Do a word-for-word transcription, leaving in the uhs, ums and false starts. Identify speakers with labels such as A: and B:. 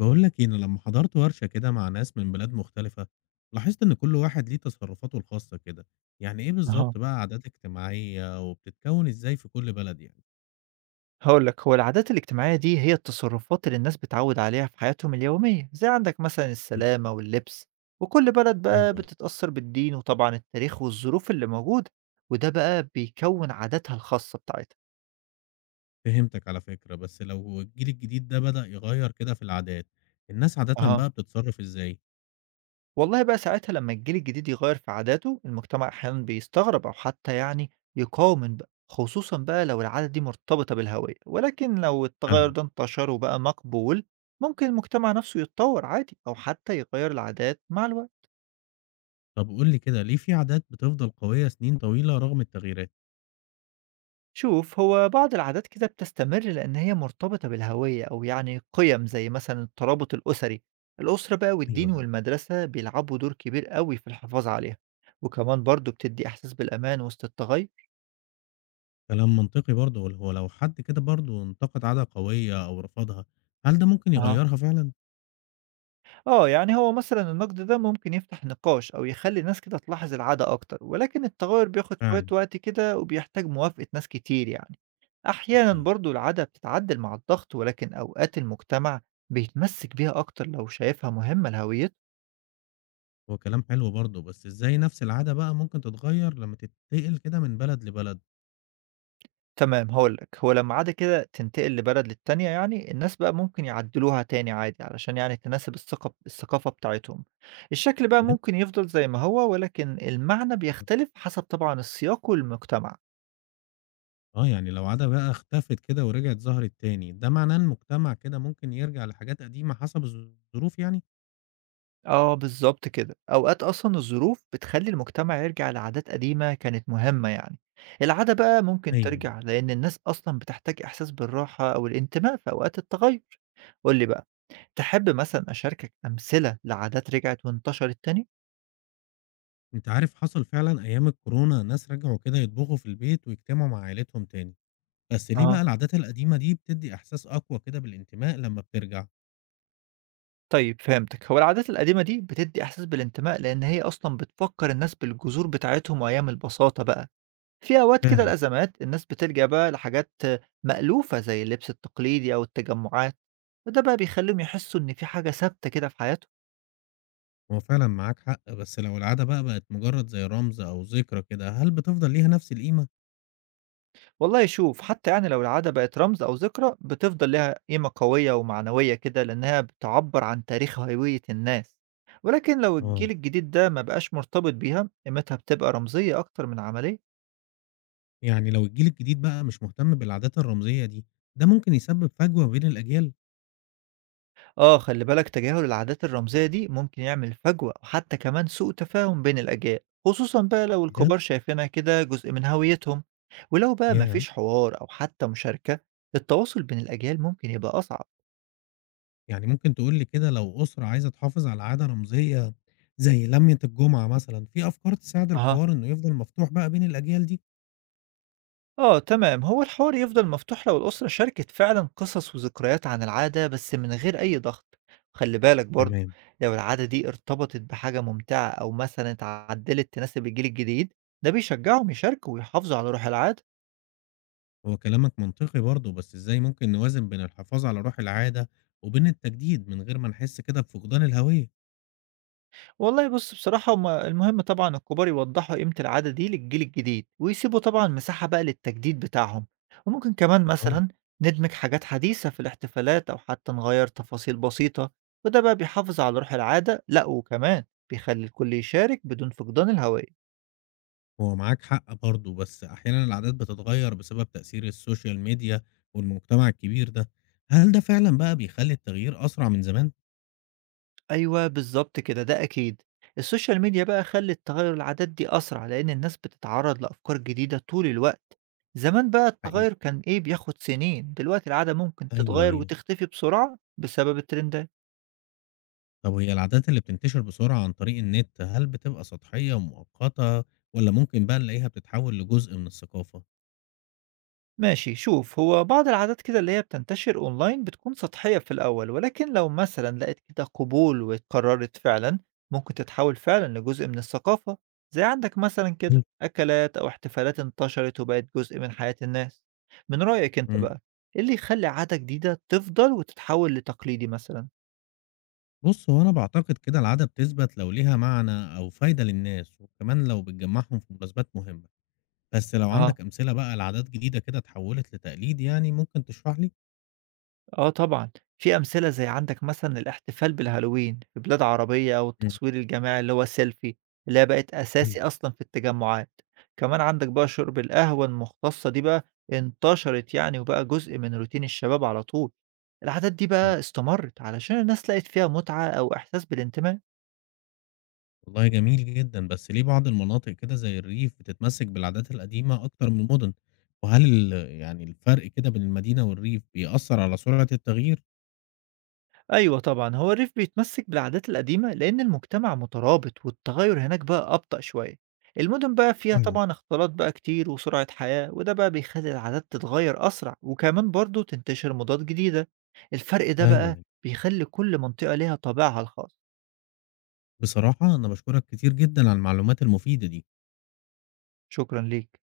A: بقول لك إيه، أنا لما حضرت ورشة كده مع ناس من بلاد مختلفة، لاحظت إن كل واحد ليه تصرفاته الخاصة كده. يعني إيه
B: أها،
A: بالظبط بقى عادات اجتماعية وبتتكون إزاي في كل بلد يعني؟
B: هاقول لك، هو العادات الاجتماعية دي هي التصرفات اللي الناس بتعود عليها في حياتهم اليومية، زي عندك مثلا
A: مم.
B: السلامة واللبس. وكل بلد
A: أيوه
B: بقى
A: أيوه.
B: بتتأثر بالدين وطبعا التاريخ والظروف اللي موجودة، وده بقى بيكون عاداتها الخاصة بتاعتها.
A: فهمتك على فكرة، بس لو الجيل الجديد ده بدأ يغير كده في العادات، الناس عادة بقى بتتصرف إزاي؟
B: والله بقى ساعتها لما الجيل الجديد يغير في عاداته المجتمع أحيانا بيستغرب أو حتى يعني يقاوم بقى، خصوصا بقى لو العادة دي مرتبطة بالهوية، ولكن لو
A: فعلا.
B: التغير ده انتشر وبقى مقبول ممكن المجتمع نفسه يتطور عادي أو حتى يغير العادات مع الوقت.
A: طب قول لي كده، ليه في عادات بتفضل قوية سنين طويلة رغم التغييرات؟
B: شوف، هو بعض العادات كده بتستمر لأن هي مرتبطة بالهوية أو يعني قيم زي مثلا الترابط الأسري. الأسرة بقى
A: ايوه
B: والدين
A: ايوه.
B: والمدرسة بيلعبوا دور كبير قوي في الحفاظ عليها، وكمان برضو بتدي إحساس بالأمان وسط التغير.
A: كلام منطقي برضه، هو لو حد كده برضه انتقد عادة قوية أو رفضها، هل ده ممكن
B: أها.
A: يغيرها فعلا؟
B: آه، يعني هو مثلًا النقد ده ممكن يفتح نقاش أو يخلّي الناس كده تلاحظ العادة أكتر، ولكن التغيّر بياخد شوية
A: فعلا.
B: وقت كده وبيحتاج موافقة ناس كتير يعني. أحيانًا
A: أكيد.
B: برضه العادة بتتعدل مع الضغط، ولكن أوقات المجتمع بيتمسك بيها أكتر لو شايفها مهمة لهويته.
A: هو كلام حلو برضه، بس إزاي نفْس العادة بقى ممكن تتغيّر لمّا تتنقل كده من بلد لبلد؟
B: تمام، هاقول لك، هو لمّا عادة كده تنتقل لبلد للتانية يعني، الناس بقى ممكن يعدلوها تاني عادي علشان يعني تناسب الثقة الثقافة بتاعتهم. الشكل بقى
A: بجد.
B: ممكن يفضل زي ما هو، ولكن المعنى بيختلف حسب طبعًا السياق والمجتمع.
A: آه، يعني لو عادة بقى اختفت كده ورجعت ظهرت تاني، ده معناه إن المجتمع كده ممكن يرجع لحاجات قديمة حسب الظروف يعني؟
B: آه بالضبط كده، أوقات أصلًا الظروف بتخلّي المجتمع يرجع لعادات قديمة كانت مهمة يعني، العادة بقى ممكن
A: أيوه.
B: ترجع لإن الناس أصلًا بتحتاج إحساس بالراحة أو الانتماء في أوقات التغيُّر. قُل لي بقى، تحب مثلًا أشاركك أمثلة لعادات رجعت وانتشرت تاني؟
A: أنت عارف حصل فعلًا أيام الكورونا، ناس رجعوا كده يطبخوا في البيت ويجتمعوا مع عيلتهم تاني، بس ليه بقى
B: أها.
A: العادات القديمة دي بتدّي إحساس أقوى كده بالانتماء لمّا بترجع؟
B: طيب فهمتك، هو العادات القديمة دي بتدّي إحساس بالانتماء لإن هي أصلًا بتفكّر الناس بالجذور بتاعتهم وأيام البساطة بقى. في أوقات كده
A: فعلًا.
B: الأزمات الناس بتلجأ بقى لحاجات مألوفة زي اللبس التقليدي أو التجمعات، وده بقى بيخليهم يحسوا إن في حاجة ثابتة كده في حياتهم.
A: هو فعلًا معاك حق، بس لو العادة بقى بقت مجرد زي رمز أو ذكرى كده، هل بتفضل ليها نفْس القيمة؟
B: والله شوف، حتى يعني لو العادة بقت رمز أو ذكرى بتفضل لها قيمة قوية ومعنوية كده لأنها بتعبر عن تاريخ هوية الناس، ولكن لو
A: آه.
B: الجيل الجديد ده ما بقاش مرتبط بيها قيمتها بتبقى رمزية أكتر من عملية.
A: يعني لو الجيل الجديد بقى مش مهتم بالعادات الرمزية دي، ده ممكن يسبب فجوة بين الأجيال؟
B: آه، خلي بالك تجاهل العادات الرمزية دي ممكن يعمل فجوة وحتى كمان سوء تفاهم بين الأجيال، خصوصا بقى لو
A: بجد؟
B: الكبار شايفينها كده جزء من هويتهم. ولو بقى
A: ياه!
B: مفيش حوار أو حتى مشاركة التواصل بين الأجيال ممكن يبقى أصعب.
A: يعني ممكن تقول لي كده، لو أسرة عايزة تحافظ على عادة رمزية زي لمية الجمعة مثلًا، في أفكار تساعد
B: أها.
A: الحوار إنه يفضل مفتوح بقى بين الأجيال دي؟
B: آه تمام، هو الحوار يفضل مفتوح لو الأسرة شاركت فعلا قصص وذكريات عن العادة بس من غير أي ضغط. خلي بالك برضه
A: تمام.
B: لو العادة دي ارتبطت بحاجة ممتعة أو مثلا اتعدلت تناسب الجيل الجديد ده بيشجعهم يشاركوا ويحافظوا على روح العادة.
A: هو كلامك منطقي برضه، بس إزاي ممكن نوازن بين الحفاظ على روح العادة وبين التجديد من غير ما نحس كده بفقدان الهوية؟
B: والله بُص، بصراحة هُم المهم طبعًا الكبار يوضّحوا قيمة العادة دي للجيل الجديد، ويسيبوا طبعًا مساحة بقى للتجديد بتاعهم، وممكن كمان
A: آه.
B: مثلًا ندمج حاجات حديثة في الاحتفالات أو حتى نغيّر تفاصيل بسيطة، وده بقى بيحافظ على روح العادة، لأ وكمان بيخلّي الكل يشارك بدون فقدان الهوية.
A: هو معاك حق برضه، بس أحيانًا العادات بتتغيّر بسبب تأثير السوشيال ميديا والمجتمع الكبير ده. هل ده فعلًا بقى بيخلّي التغيير أسرع من زمان؟
B: أيوه بالضبط كده، ده أكيد. السوشيال ميديا بقى خلّت تغيّر العادات دي أسرع، لإن الناس بتتعرّض لأفكار جديدة طول الوقت. زمان بقى
A: حقيقي.
B: التغيّر كان إيه، بياخد سنين، دلوقتي العادة ممكن
A: أيوه،
B: تتغيّر
A: أيوه.
B: وتختفي بسرعة بسبب الترندات.
A: طب وهي العادات اللي بتنتشر بسرعة عن طريق النت، هل بتبقى سطحية ومؤقتة والّا ممكن بقى نلاقيها بتتحوّل لجزء من الثقافة؟
B: ماشي شوف، هو بعض العادات كده اللي هي بتنتشر اونلاين بتكون سطحية في الاول، ولكن لو مثلا لقيت كده قبول واتكررت فعلا ممكن تتحول فعلا لجزء من الثقافة، زي عندك مثلا كده
A: إمم.
B: اكلات او احتفالات انتشرت وبقت جزء من حياة الناس. من رأيك انت
A: إمم.
B: بقى ايه اللي يخلي عادة جديدة تفضل وتتحول لتقليدي مثلا؟
A: بُص، هو أنا باعتقد كده العادة بتثبت لو ليها معنى أو فايدة للناس، وكمان لو بتجمّعهم في مناسبات مهمة. بس لو عندك أمثلة بقى لعادات جديدة كده اتحوّلت لتقليد، يعني ممكن تشرح لي؟
B: آه طبعًا، في أمثلة زي عندك مثلًا الاحتفال بالهالوين في بلاد عربية أو التصوير الجماعي اللي هو السيلفي، اللي هي بقت
A: إمم.
B: أساسي أصلًا في التجمعات. كمان عندك بقى شرب القهوة المختصّة دي بقى انتشرت يعني وبقى جزء من روتين الشباب على طول. العادات دي
A: إمم.
B: بقى استمرت علشان الناس لقت فيها متعة أو إحساس بالانتماء.
A: والله جميل جدًا، بس ليه بعض المناطق كده زي الريف بتتمسّك بالعادات القديمة أكتر من المُدن؟ وهل ال يعني الفرق كده بين المدينة والريف بيأثّر على سرعة التغيير؟
B: أيوه طبعًا، هو الريف بيتمسّك بالعادات القديمة لإن المجتمع مترابط والتغيُّر هناك بقى أبطأ شوية. المدن بقى فيها
A: فعلًا.
B: طبعًا اختلاط بقى كتير وسرعة حياة وده بقى بيخلّي العادات تتغيّر أسرع وكمان برضه تنتشر مُضادات جديدة. الفرق ده
A: أيوه،
B: بقى
A: أيوه.
B: بيخلّي كل منطقة ليها طابعها الخاص.
A: بصراحة أنا باشكرك كتير جدًا على المعلومات المفيدة دي.
B: شكرًا ليك.